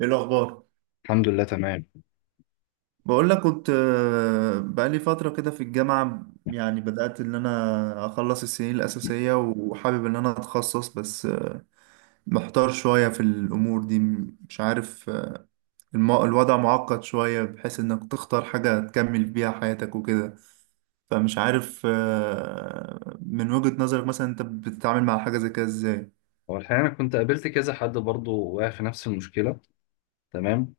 ايه الاخبار؟ الحمد لله تمام. بقول لك كنت، بقالي فتره كده في الجامعه. يعني بدات ان انا اخلص السنين الاساسيه وحابب ان انا اتخصص، بس محتار شويه في الامور دي. مش عارف، الوضع معقد شويه، بحيث انك تختار حاجه تكمل بيها حياتك وكده. فمش عارف، من وجهه نظرك مثلا انت بتتعامل مع حاجه زي كده ازاي؟ هو الحقيقة أنا كنت قابلت كذا حد برضه واقع في نفس المشكلة. تمام.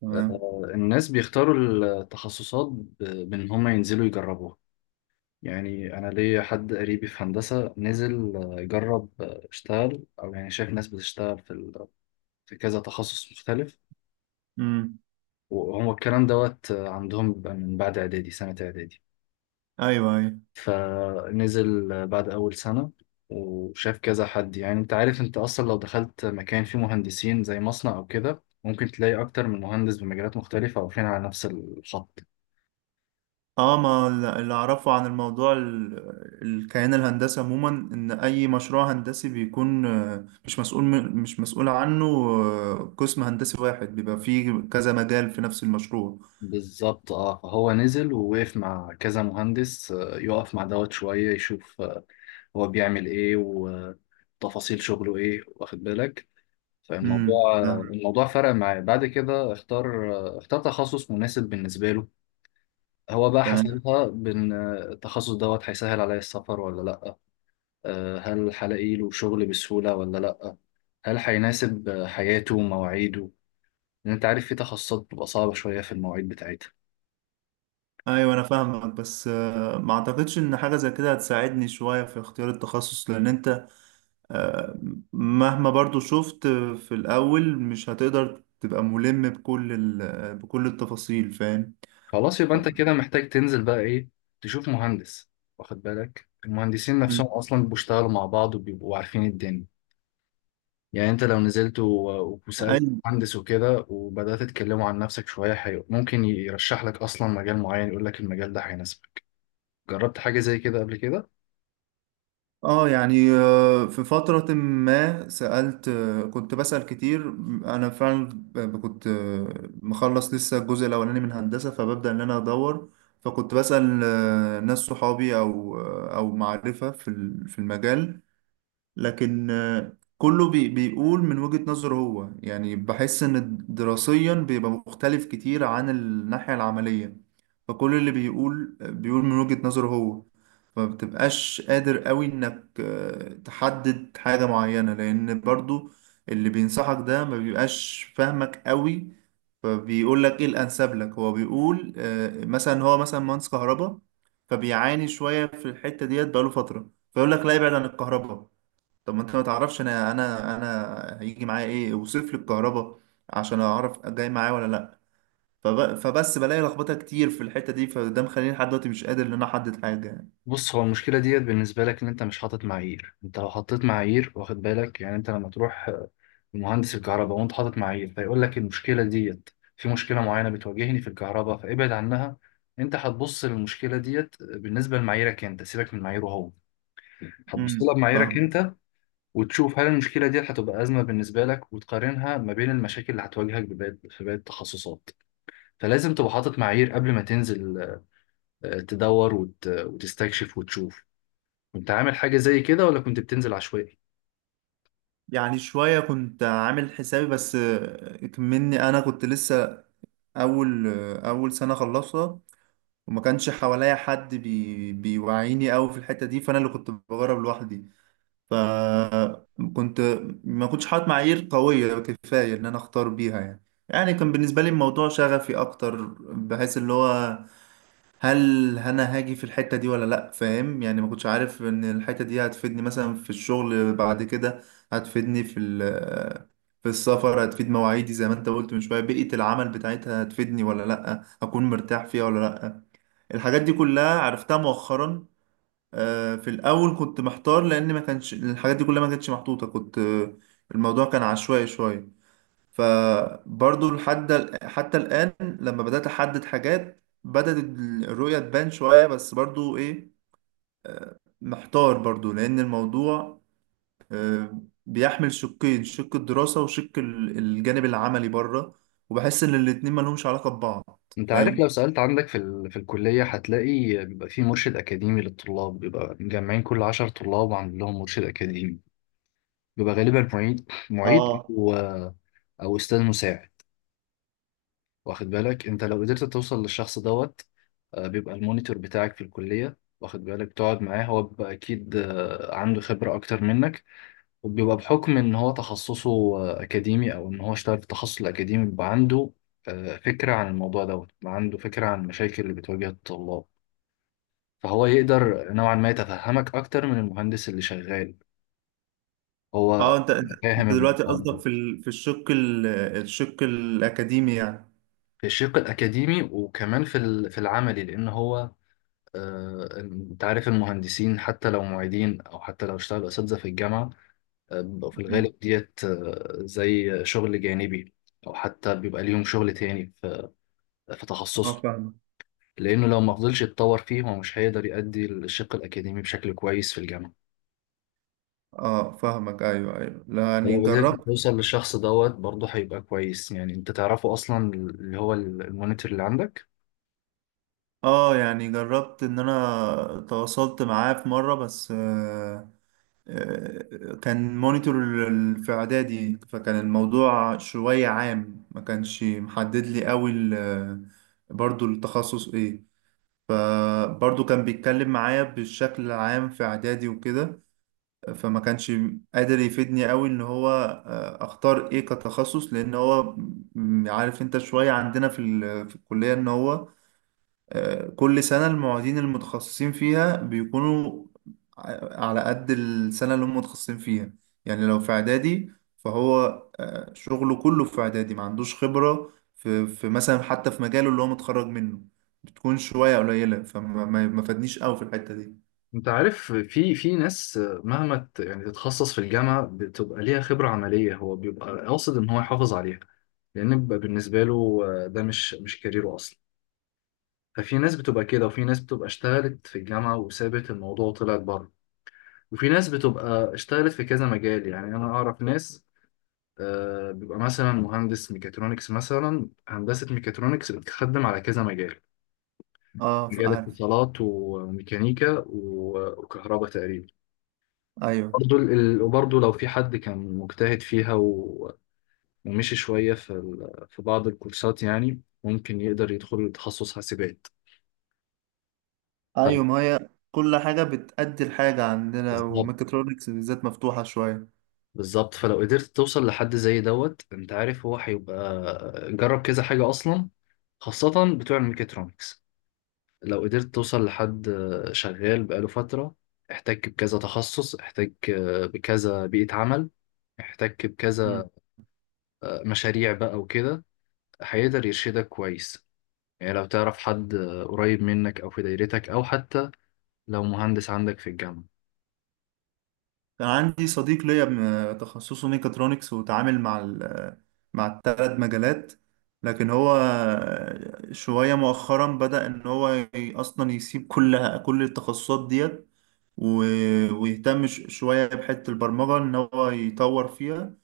تمام. الناس بيختاروا التخصصات بإن هم ينزلوا يجربوها. يعني أنا ليا حد قريبي في هندسة نزل، يجرب، اشتغل أو يعني شايف ناس بتشتغل في كذا تخصص مختلف. امم. وهو الكلام دوت، عندهم بيبقى من بعد إعدادي سنة إعدادي. ايوه، ايوه. فنزل بعد أول سنة وشاف كذا حد. يعني أنت عارف، أنت أصلا لو دخلت مكان فيه مهندسين زي مصنع أو كده ممكن تلاقي أكتر من مهندس بمجالات مختلفة واقفين على نفس الخط. اه. ما اللي اعرفه عن الموضوع، الكيان الهندسي عموما، ان اي مشروع هندسي بيكون مش مسؤول عنه، قسم هندسي واحد بيبقى فيه كذا مجال في نفس المشروع. بالظبط. اه، فهو نزل ووقف مع كذا مهندس، يقف مع دوت شوية يشوف، هو بيعمل ايه وتفاصيل شغله ايه، واخد بالك. امم. فالموضوع، آه، لا. الموضوع فرق معاه. بعد كده اختار، اختار تخصص مناسب بالنسبة له. هو بقى تمام. حسبها بان التخصص دوت هيسهل عليا السفر ولا لا، هل هلاقي له شغل بسهولة ولا لا، هل هيناسب حياته ومواعيده؟ لان انت عارف في تخصصات بتبقى صعبة شوية في المواعيد بتاعتها. ايوه، انا فاهمك، بس ما اعتقدش ان حاجه زي كده هتساعدني شويه في اختيار التخصص، لان انت آه، مهما برضو شفت، في الاول مش هتقدر تبقى ملم بكل بكل التفاصيل. فاهم. خلاص يبقى ف- انت كده محتاج تنزل بقى ايه، تشوف مهندس. واخد بالك، المهندسين مم. نفسهم اصلا بيشتغلوا مع بعض وبيبقوا عارفين الدنيا. يعني انت لو نزلت وسألت أيوة. مهندس وكده وبدأت تتكلموا عن نفسك شوية حلو، ممكن يرشح لك اصلا مجال معين، يقول لك المجال ده هيناسبك. جربت حاجة زي كده قبل كده؟ اه، يعني، في فترة ما سألت، كنت بسأل كتير. أنا فعلا كنت مخلص لسه الجزء الأولاني من هندسة، فببدأ إن أنا أدور. فكنت بسأل ناس صحابي، أو معرفة في في المجال. لكن كله بيقول من وجهة نظره هو. يعني بحس ان دراسيا بيبقى مختلف كتير عن الناحية العملية. فكل اللي بيقول من وجهة نظره هو. فمبتبقاش قادر قوي انك تحدد حاجة معينة، لان برضو اللي بينصحك ده ما بيبقاش فاهمك قوي، فبيقول لك ايه الانسب لك. هو بيقول مثلا هو مثلا مهندس كهرباء، فبيعاني شوية في الحتة ديت بقاله فترة، فيقول لك لا ابعد عن الكهرباء. طب ما انت ما تعرفش، انا هيجي معايا ايه؟ وصف لي الكهرباء عشان اعرف جاي معايا ولا لا. فبس بلاقي لخبطه كتير في الحته دي، فده مخليني لحد دلوقتي مش قادر ان انا احدد حاجه يعني. بص، هو المشكلة ديت بالنسبة لك ان انت مش حاطط معايير. انت لو حطيت معايير، واخد بالك، يعني انت لما تروح لمهندس الكهرباء وانت حاطط معايير، فيقول لك المشكلة ديت، في مشكلة معينة بتواجهني في الكهرباء فابعد عنها، انت هتبص للمشكلة ديت بالنسبة لمعاييرك انت. سيبك من معاييره هو، هتبص امم. لها بمعاييرك فاهم. انت، وتشوف هل المشكلة ديت هتبقى أزمة بالنسبة لك، وتقارنها ما بين المشاكل اللي هتواجهك في باقي التخصصات. فلازم تبقى حاطط معايير قبل ما تنزل، تدور وتستكشف وتشوف. كنت عامل حاجة زي كده ولا كنت بتنزل عشوائي؟ يعني شويه كنت عامل حسابي، بس مني انا كنت لسه اول، اول سنه خلصها، وما كانش حواليا حد بيوعيني قوي في الحته دي، فانا اللي كنت بجرب لوحدي. فكنت، ما كنتش حاطط معايير قوية كفاية إن أنا أختار بيها يعني. كان بالنسبة لي الموضوع شغفي أكتر، بحيث اللي هو، هل أنا هاجي في الحتة دي ولا لأ؟ فاهم يعني. ما كنتش عارف إن الحتة دي هتفيدني مثلا في الشغل بعد كده، هتفيدني في السفر، هتفيد مواعيدي، زي ما أنت قلت من شوية، بيئة العمل بتاعتها هتفيدني ولا لأ، أكون مرتاح فيها ولا لأ. الحاجات دي كلها عرفتها مؤخرا. في الاول كنت محتار، لان ما كانش الحاجات دي كلها، ما كانتش محطوطه، كنت، الموضوع كان عشوائي شويه. فبرضو لحد حتى الان، لما بدات احدد حاجات بدات الرؤيه تبان شويه. بس برضو ايه، محتار برضو، لان الموضوع بيحمل شقين: شق الدراسه وشق الجانب العملي بره، وبحس ان الاتنين ما لهمش علاقه ببعض. انت عارف، لو فاهم. سألت عندك في الكلية هتلاقي بيبقى في مرشد أكاديمي للطلاب، بيبقى مجمعين كل عشر طلاب وعامل لهم مرشد أكاديمي. بيبقى غالبا معيد معيد اه، أو أستاذ مساعد. واخد بالك، انت لو قدرت توصل للشخص دوت، بيبقى المونيتور بتاعك في الكلية. واخد بالك، تقعد معاه، هو بيبقى أكيد عنده خبرة أكتر منك، وبيبقى بحكم ان هو تخصصه اكاديمي او ان هو اشتغل في التخصص الاكاديمي، بيبقى عنده فكرة عن الموضوع دوت، بيبقى عنده فكرة عن المشاكل اللي بتواجه الطلاب. فهو يقدر نوعا ما يتفهمك اكتر من المهندس اللي شغال، اه، هو انت انت بيبقى أنت فاهم دلوقتي الموضوع. قصدك في في الشق الشق الاكاديمي يعني؟ في الشق الاكاديمي وكمان في العملي، لان هو، انت عارف المهندسين حتى لو معيدين او حتى لو اشتغلوا اساتذه في الجامعه، بيبقوا في مم. الغالب ديت زي شغل جانبي، او حتى بيبقى ليهم شغل تاني في اه تخصصه. فاهمك. لأنه لو ما فضلش يتطور فيه هو مش هيقدر يأدي الشق الأكاديمي بشكل كويس في الجامعة. اه فاهمك. ايوه، ايوه. لا، يعني ولو قدرت جربت. توصل للشخص دوت برضه هيبقى كويس، يعني أنت تعرفه أصلا، اللي هو المونيتور اللي عندك. اه، يعني جربت ان انا تواصلت معاه في مره، بس كان مونيتور في اعدادي، فكان الموضوع شويه عام، ما كانش محدد لي قوي برضو التخصص ايه. برضو كان بيتكلم معايا بالشكل العام في اعدادي وكده، فما كانش قادر يفيدني قوي ان هو اختار ايه كتخصص. لان هو، عارف انت، شوية عندنا في في الكلية ان هو كل سنة المعيدين المتخصصين فيها بيكونوا على قد السنة اللي هم متخصصين فيها. يعني لو في اعدادي، فهو شغله كله في اعدادي، ما عندوش خبرة في مثلا، حتى في مجاله اللي هو متخرج منه، بتكون شوية قليلة، فما ما ما فادنيش قوي في الحتة دي. انت عارف، في ناس مهما يعني تتخصص في الجامعه بتبقى ليها خبره عمليه، هو بيبقى قاصد ان هو يحافظ عليها، لان بيبقى بالنسبه له ده مش كاريره اصلا. ففي ناس بتبقى كده، وفي ناس بتبقى اشتغلت في الجامعه وسابت الموضوع وطلعت بره، وفي ناس بتبقى اشتغلت في كذا مجال. يعني انا اعرف ناس، بيبقى مثلا مهندس ميكاترونكس. مثلا هندسة ميكاترونكس بتخدم على كذا مجال، اه مجال عارف. اتصالات وميكانيكا وكهرباء تقريبا. ايوه، برضو وبرضو لو في حد كان مجتهد فيها ومشي شوية في بعض الكورسات، يعني ممكن يقدر يدخل تخصص حاسبات. ايوه. ما هي كل حاجة بتأدي لحاجة عندنا، ف- وميكاترونكس بالذات مفتوحة شوية. بالظبط. فلو قدرت توصل لحد زي دوت، انت عارف هو هيبقى جرب كذا حاجة اصلا، خاصة بتوع الميكاترونكس. لو قدرت توصل لحد شغال بقاله فترة، احتك بكذا تخصص، احتك بكذا بيئة عمل، احتك مم. بكذا مشاريع بقى وكده، هيقدر يرشدك كويس. يعني لو تعرف حد قريب منك او في دايرتك، او حتى لو مهندس عندك في الجامعة. كان عندي صديق ليا تخصصه ميكاترونكس، وتعامل مع مع الثلاث مجالات. لكن هو شوية مؤخرا بدأ إن هو أصلا يسيب كل التخصصات ديت، ويهتم شوية بحتة البرمجة إن هو يطور فيها.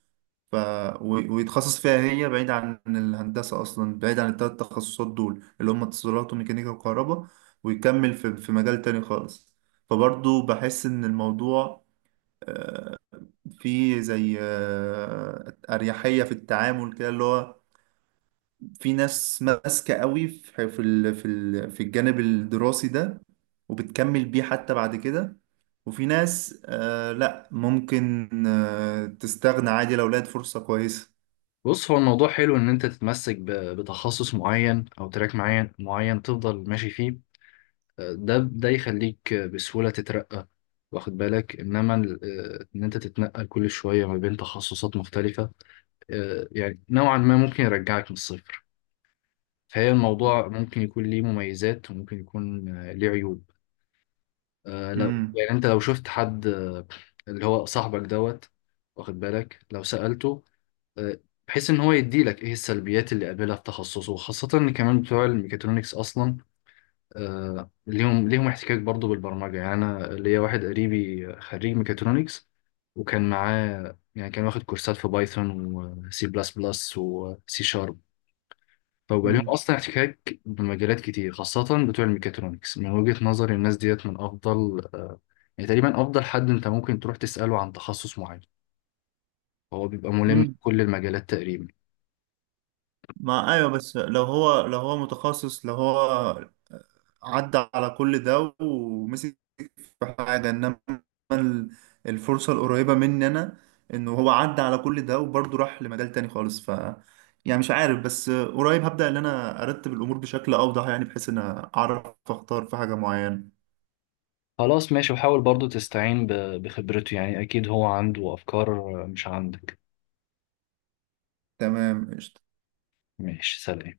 ف... ويتخصص فيها هي، بعيد عن الهندسة أصلا، بعيد عن التلات تخصصات دول اللي هم اتصالات وميكانيكا وكهرباء، ويكمل في مجال تاني خالص. فبرضو بحس إن الموضوع فيه زي أريحية في التعامل، كده اللي هو، في ناس ماسكة قوي في في الجانب الدراسي ده، وبتكمل بيه حتى بعد كده. وفي ناس، آه لا، ممكن تستغنى عادي لو لقت فرصة كويسة. بص، هو الموضوع حلو ان انت تتمسك بتخصص معين او تراك معين معين تفضل ماشي فيه، ده يخليك بسهولة تترقى. واخد بالك انما ان انت تتنقل كل شوية ما بين تخصصات مختلفة، يعني نوعا ما ممكن يرجعك من الصفر. فهي الموضوع ممكن يكون ليه مميزات وممكن يكون ليه عيوب. لو يعني انت لو شفت حد، اللي هو صاحبك دوت، واخد بالك لو سألته آه، بحيث ان هو يديلك ايه السلبيات اللي قابلها في تخصصه. خاصة ان كمان بتوع الميكاترونكس اصلا ليهم احتكاك برضو بالبرمجة. يعني أنا ليا واحد قريبي خريج ميكاترونكس، وكان معاه يعني كان واخد كورسات في بايثون وسي بلس بلس وسي شارب. فبقى ليهم مم. أصلا احتكاك بمجالات كتير، خاصة بتوع الميكاترونكس. من وجهة نظري الناس ديت من أفضل، يعني تقريبا أفضل حد أنت ممكن تروح تسأله عن تخصص معين. هو بيبقى ملم مم. بكل المجالات تقريبا. ما ايوه، بس لو هو متخصص، لو هو عدى على كل ده ومسك في حاجه. انما ال- الفرصه القريبه مني انا، انه هو عدى على كل ده وبرضه راح لمجال تاني خالص. يعني مش عارف، بس قريب هبدأ ان انا ارتب الامور بشكل اوضح، يعني بحيث ان اعرف اختار في حاجه معينه. خلاص، ماشي. وحاول برضو تستعين بخبرته، يعني أكيد هو عنده أفكار مش عندك. تمام. ماشي، سلام.